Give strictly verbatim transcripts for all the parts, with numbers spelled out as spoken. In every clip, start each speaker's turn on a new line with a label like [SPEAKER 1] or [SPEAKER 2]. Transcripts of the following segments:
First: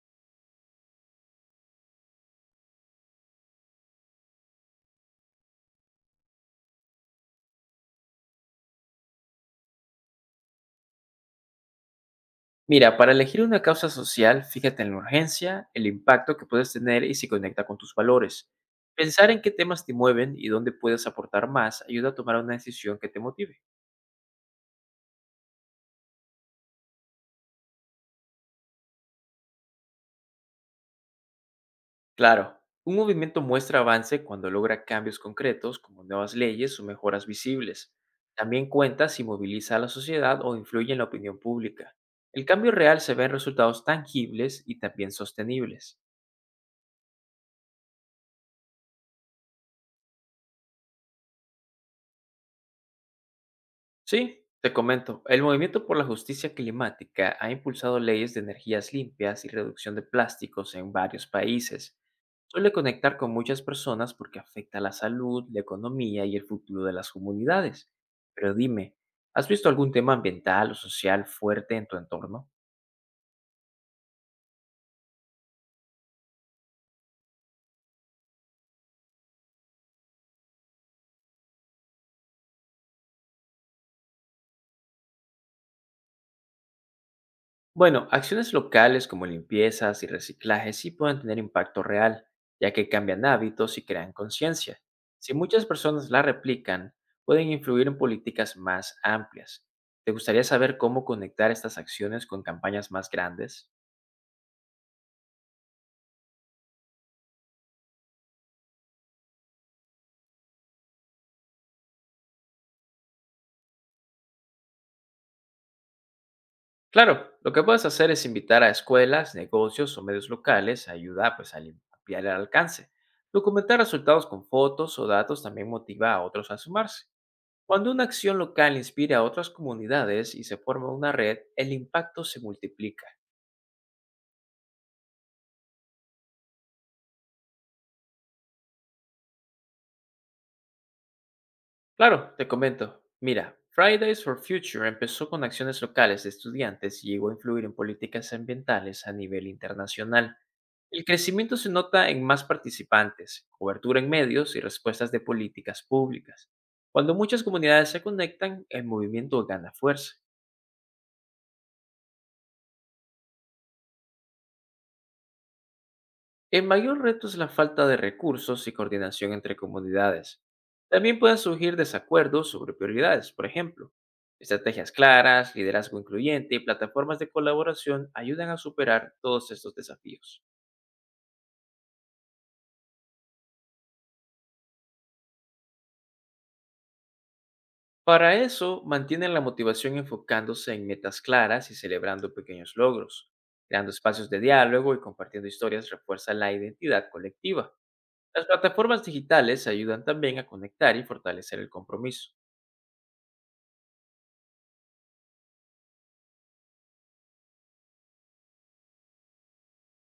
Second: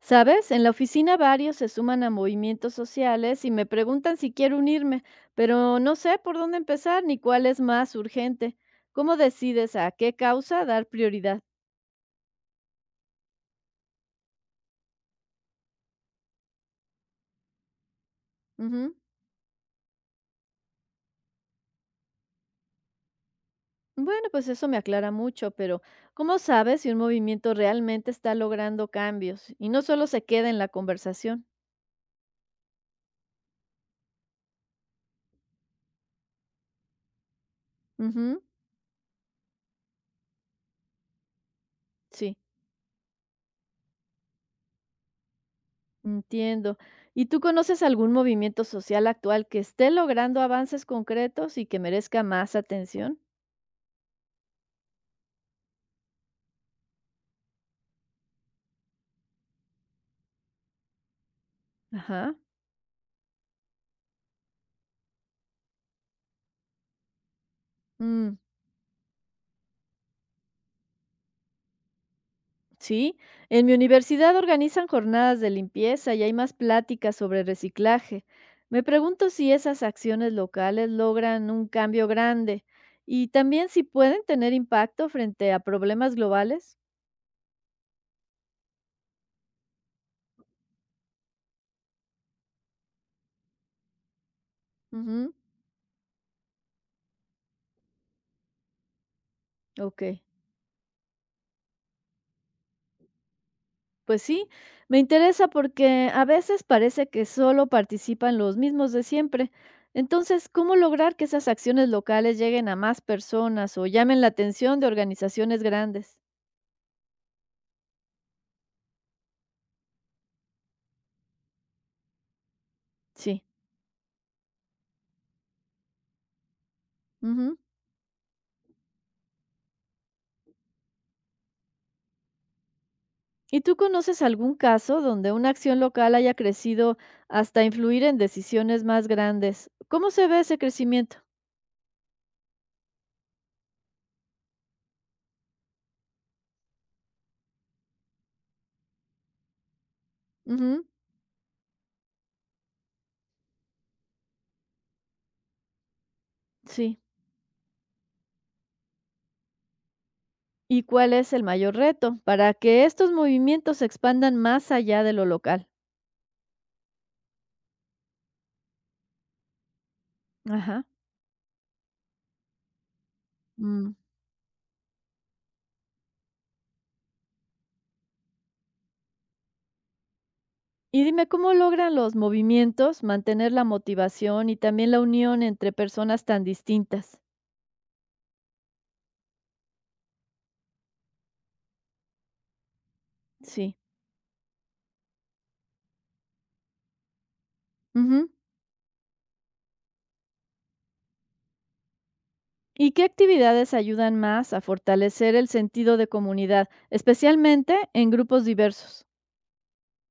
[SPEAKER 1] ¿Sabes? En la oficina varios se suman a movimientos sociales y me preguntan si quiero unirme, pero no sé por dónde empezar ni cuál es más urgente. ¿Cómo decides a qué causa dar prioridad?
[SPEAKER 2] Mira, para elegir una causa social, fíjate en la urgencia, el impacto que puedes tener y si conecta con tus valores.
[SPEAKER 1] Ujú.
[SPEAKER 2] Pensar en qué temas te mueven y dónde puedes aportar más ayuda a tomar una decisión que te motive.
[SPEAKER 1] Bueno, pues eso me aclara mucho, pero ¿cómo sabes si un movimiento realmente está logrando cambios y no solo se queda en la conversación?
[SPEAKER 2] Claro, un movimiento muestra avance cuando logra cambios concretos como nuevas leyes o mejoras visibles.
[SPEAKER 1] Ujú.
[SPEAKER 2] También cuenta si moviliza a la sociedad o influye en la opinión pública.
[SPEAKER 1] Sí,
[SPEAKER 2] El cambio real se ve en resultados tangibles y también sostenibles.
[SPEAKER 1] entiendo. ¿Y tú conoces algún movimiento social actual que esté logrando avances concretos y que merezca más atención?
[SPEAKER 2] Sí, te comento. El movimiento por la justicia climática ha impulsado leyes de energías limpias y reducción de plásticos en varios países.
[SPEAKER 1] Ajá.
[SPEAKER 2] Suele conectar con muchas personas porque afecta a la salud, la economía y el futuro de las comunidades.
[SPEAKER 1] Mm.
[SPEAKER 2] Pero dime, ¿has visto algún tema ambiental o social fuerte en tu entorno?
[SPEAKER 1] Sí, en mi universidad organizan jornadas de limpieza y hay más pláticas sobre reciclaje. Me pregunto si esas acciones locales logran un cambio grande y también si pueden tener impacto frente a problemas globales.
[SPEAKER 2] Bueno, acciones locales como limpiezas y reciclaje sí pueden tener impacto real, ya que cambian hábitos y crean conciencia. Si
[SPEAKER 1] Ujú.
[SPEAKER 2] muchas personas la replican, pueden influir en políticas más amplias.
[SPEAKER 1] Ok,
[SPEAKER 2] ¿Te gustaría saber cómo conectar estas acciones con campañas más grandes?
[SPEAKER 1] pues sí, me interesa porque a veces parece que solo participan los mismos de siempre. Entonces, ¿cómo lograr que esas acciones locales lleguen a más personas o llamen la atención de organizaciones grandes?
[SPEAKER 2] Claro, lo que puedes hacer es invitar a escuelas, negocios o medios locales a ayudar pues, a lim- ampliar el alcance.
[SPEAKER 1] Sí.
[SPEAKER 2] Documentar resultados con fotos o datos también motiva a otros a sumarse.
[SPEAKER 1] Ujú.
[SPEAKER 2] Cuando una acción local inspira a otras comunidades y se forma una red, el impacto se multiplica.
[SPEAKER 1] ¿Y tú conoces algún caso donde una acción local haya crecido hasta influir en decisiones más grandes? ¿Cómo se ve ese crecimiento?
[SPEAKER 2] Claro, te comento. Mira, Fridays for Future empezó con acciones locales de estudiantes y llegó a influir en políticas ambientales a nivel internacional.
[SPEAKER 1] Ujú.
[SPEAKER 2] El crecimiento se nota en más participantes, cobertura en medios y respuestas de políticas públicas.
[SPEAKER 1] Sí.
[SPEAKER 2] Cuando muchas comunidades se conectan, el movimiento gana fuerza.
[SPEAKER 1] ¿Y cuál es el mayor reto para que estos movimientos se expandan más allá de lo local?
[SPEAKER 2] El mayor reto es la falta de recursos y coordinación entre comunidades.
[SPEAKER 1] Ajá.
[SPEAKER 2] También pueden surgir desacuerdos sobre prioridades, por ejemplo.
[SPEAKER 1] Mm.
[SPEAKER 2] Estrategias claras, liderazgo incluyente y plataformas de colaboración ayudan a superar todos estos desafíos.
[SPEAKER 1] Y dime, ¿cómo logran los movimientos mantener la motivación y también la unión entre personas tan distintas?
[SPEAKER 2] Para eso, mantienen la motivación enfocándose en metas claras y celebrando pequeños logros.
[SPEAKER 1] Sí.
[SPEAKER 2] Creando espacios de diálogo y compartiendo historias refuerza la identidad colectiva.
[SPEAKER 1] Ujú.
[SPEAKER 2] Las plataformas digitales ayudan también a conectar y fortalecer el compromiso.
[SPEAKER 1] ¿Y qué actividades ayudan más a fortalecer el sentido de comunidad, especialmente en grupos diversos?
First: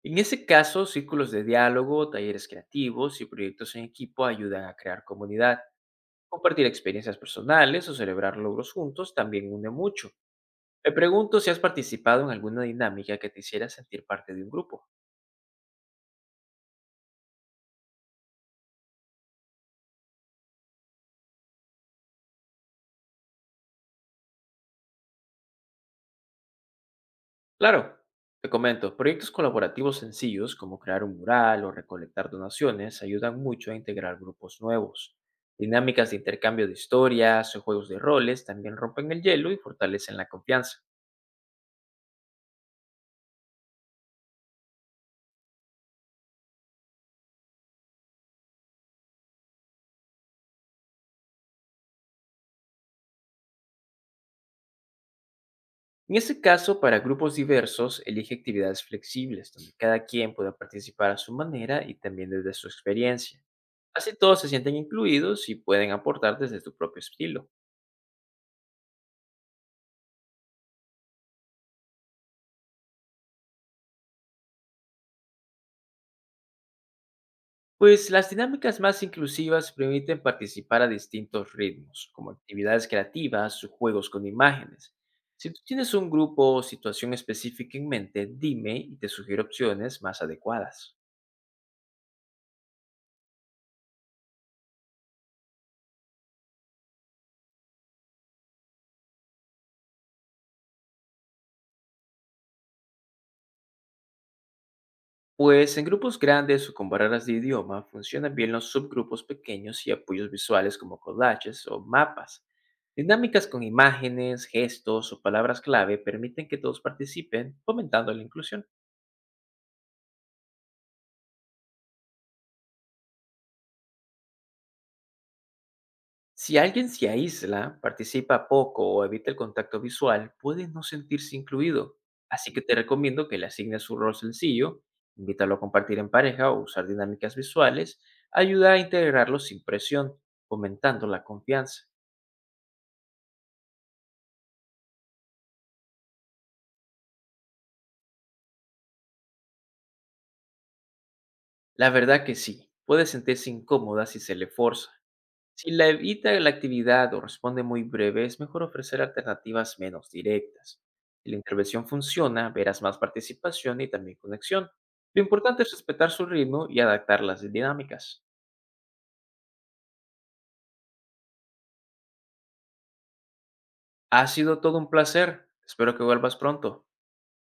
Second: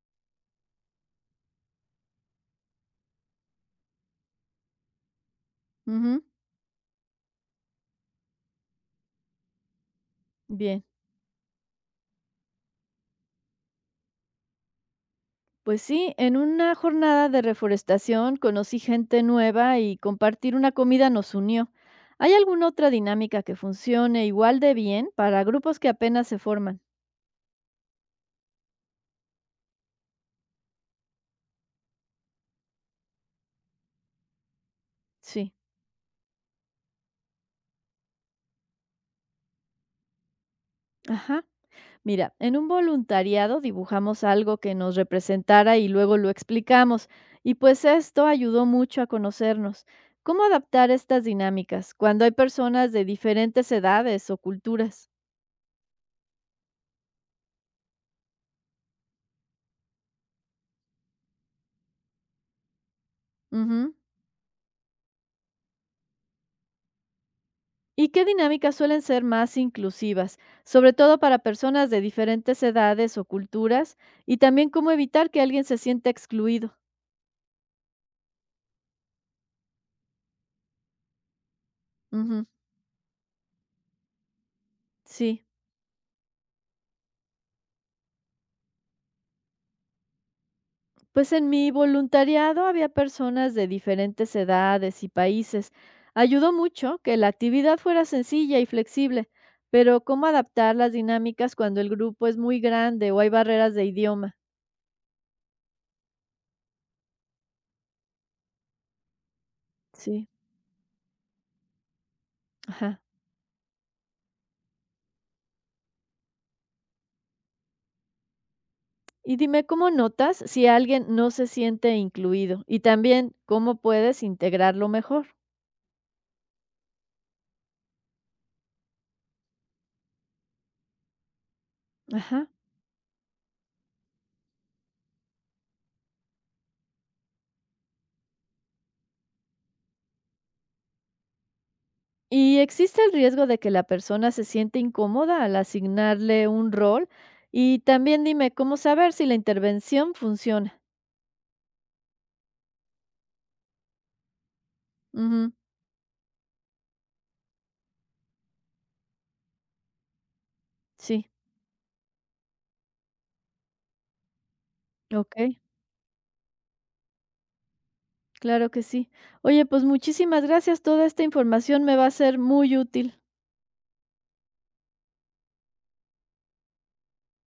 [SPEAKER 2] En ese caso, círculos de diálogo, talleres creativos y proyectos en equipo ayudan a crear comunidad.
[SPEAKER 1] Ujú.
[SPEAKER 2] Compartir experiencias personales o celebrar logros juntos también une mucho.
[SPEAKER 1] Bien.
[SPEAKER 2] Me pregunto si has participado en alguna dinámica que te hiciera sentir parte de un grupo.
[SPEAKER 1] Pues sí, en una jornada de reforestación conocí gente nueva y compartir una comida nos unió. ¿Hay alguna otra dinámica que funcione igual de bien para grupos que apenas se forman?
[SPEAKER 2] Claro, te comento, proyectos colaborativos sencillos como crear un mural o recolectar donaciones ayudan mucho a integrar grupos nuevos.
[SPEAKER 1] Sí.
[SPEAKER 2] Dinámicas de intercambio de historias o juegos de roles también rompen el hielo y fortalecen la confianza.
[SPEAKER 1] Ajá. Mira, en un voluntariado dibujamos algo que nos representara y luego lo explicamos. Y pues esto ayudó mucho a conocernos. ¿Cómo adaptar estas dinámicas cuando hay personas de diferentes edades o culturas?
[SPEAKER 2] En ese caso, para grupos diversos, elige actividades flexibles, donde cada quien pueda participar a su manera y también desde su experiencia.
[SPEAKER 1] Ujú.
[SPEAKER 2] Así todos se sienten incluidos y pueden aportar desde su propio estilo.
[SPEAKER 1] ¿Y qué dinámicas suelen ser más inclusivas, sobre todo para personas de diferentes edades o culturas? Y también cómo evitar que alguien se sienta excluido.
[SPEAKER 2] Pues las dinámicas más inclusivas permiten participar a distintos ritmos, como
[SPEAKER 1] Ujú.
[SPEAKER 2] actividades creativas o juegos con imágenes.
[SPEAKER 1] Sí,
[SPEAKER 2] Si tú tienes un grupo o situación específica en mente, dime y te sugiero opciones más adecuadas.
[SPEAKER 1] pues en mi voluntariado había personas de diferentes edades y países. Ayudó mucho que la actividad fuera sencilla y flexible, pero ¿cómo adaptar las dinámicas cuando el grupo es muy grande o hay barreras de idioma?
[SPEAKER 2] Pues en grupos grandes o con barreras de idioma funcionan bien los subgrupos pequeños y
[SPEAKER 1] Sí,
[SPEAKER 2] apoyos visuales como collages o mapas.
[SPEAKER 1] ajá.
[SPEAKER 2] Dinámicas con imágenes, gestos o palabras clave permiten que todos participen, fomentando la inclusión.
[SPEAKER 1] Y dime, ¿cómo notas si alguien no se siente incluido? Y también, ¿cómo puedes integrarlo mejor?
[SPEAKER 2] Si alguien se aísla, participa poco o evita el contacto visual, puede no sentirse incluido.
[SPEAKER 1] Ajá.
[SPEAKER 2] Así que te recomiendo que le asignes un rol sencillo, invítalo a compartir en pareja o usar dinámicas visuales, ayuda a integrarlo sin presión, fomentando la confianza.
[SPEAKER 1] ¿Y existe el riesgo de que la persona se siente incómoda al asignarle un rol? Y también dime, ¿cómo saber si la intervención funciona?
[SPEAKER 2] La verdad que sí, puede sentirse incómoda si se le forza.
[SPEAKER 1] Ujú.
[SPEAKER 2] Si la evita la actividad o responde muy breve, es mejor ofrecer alternativas menos directas.
[SPEAKER 1] Sí,
[SPEAKER 2] Si la intervención funciona, verás más participación y también conexión. Lo
[SPEAKER 1] ok,
[SPEAKER 2] importante es respetar su ritmo y adaptar las dinámicas.
[SPEAKER 1] claro que sí. Oye, pues muchísimas gracias. Toda esta información me va a ser muy útil.
[SPEAKER 2] Ha sido todo un placer. Espero que vuelvas pronto.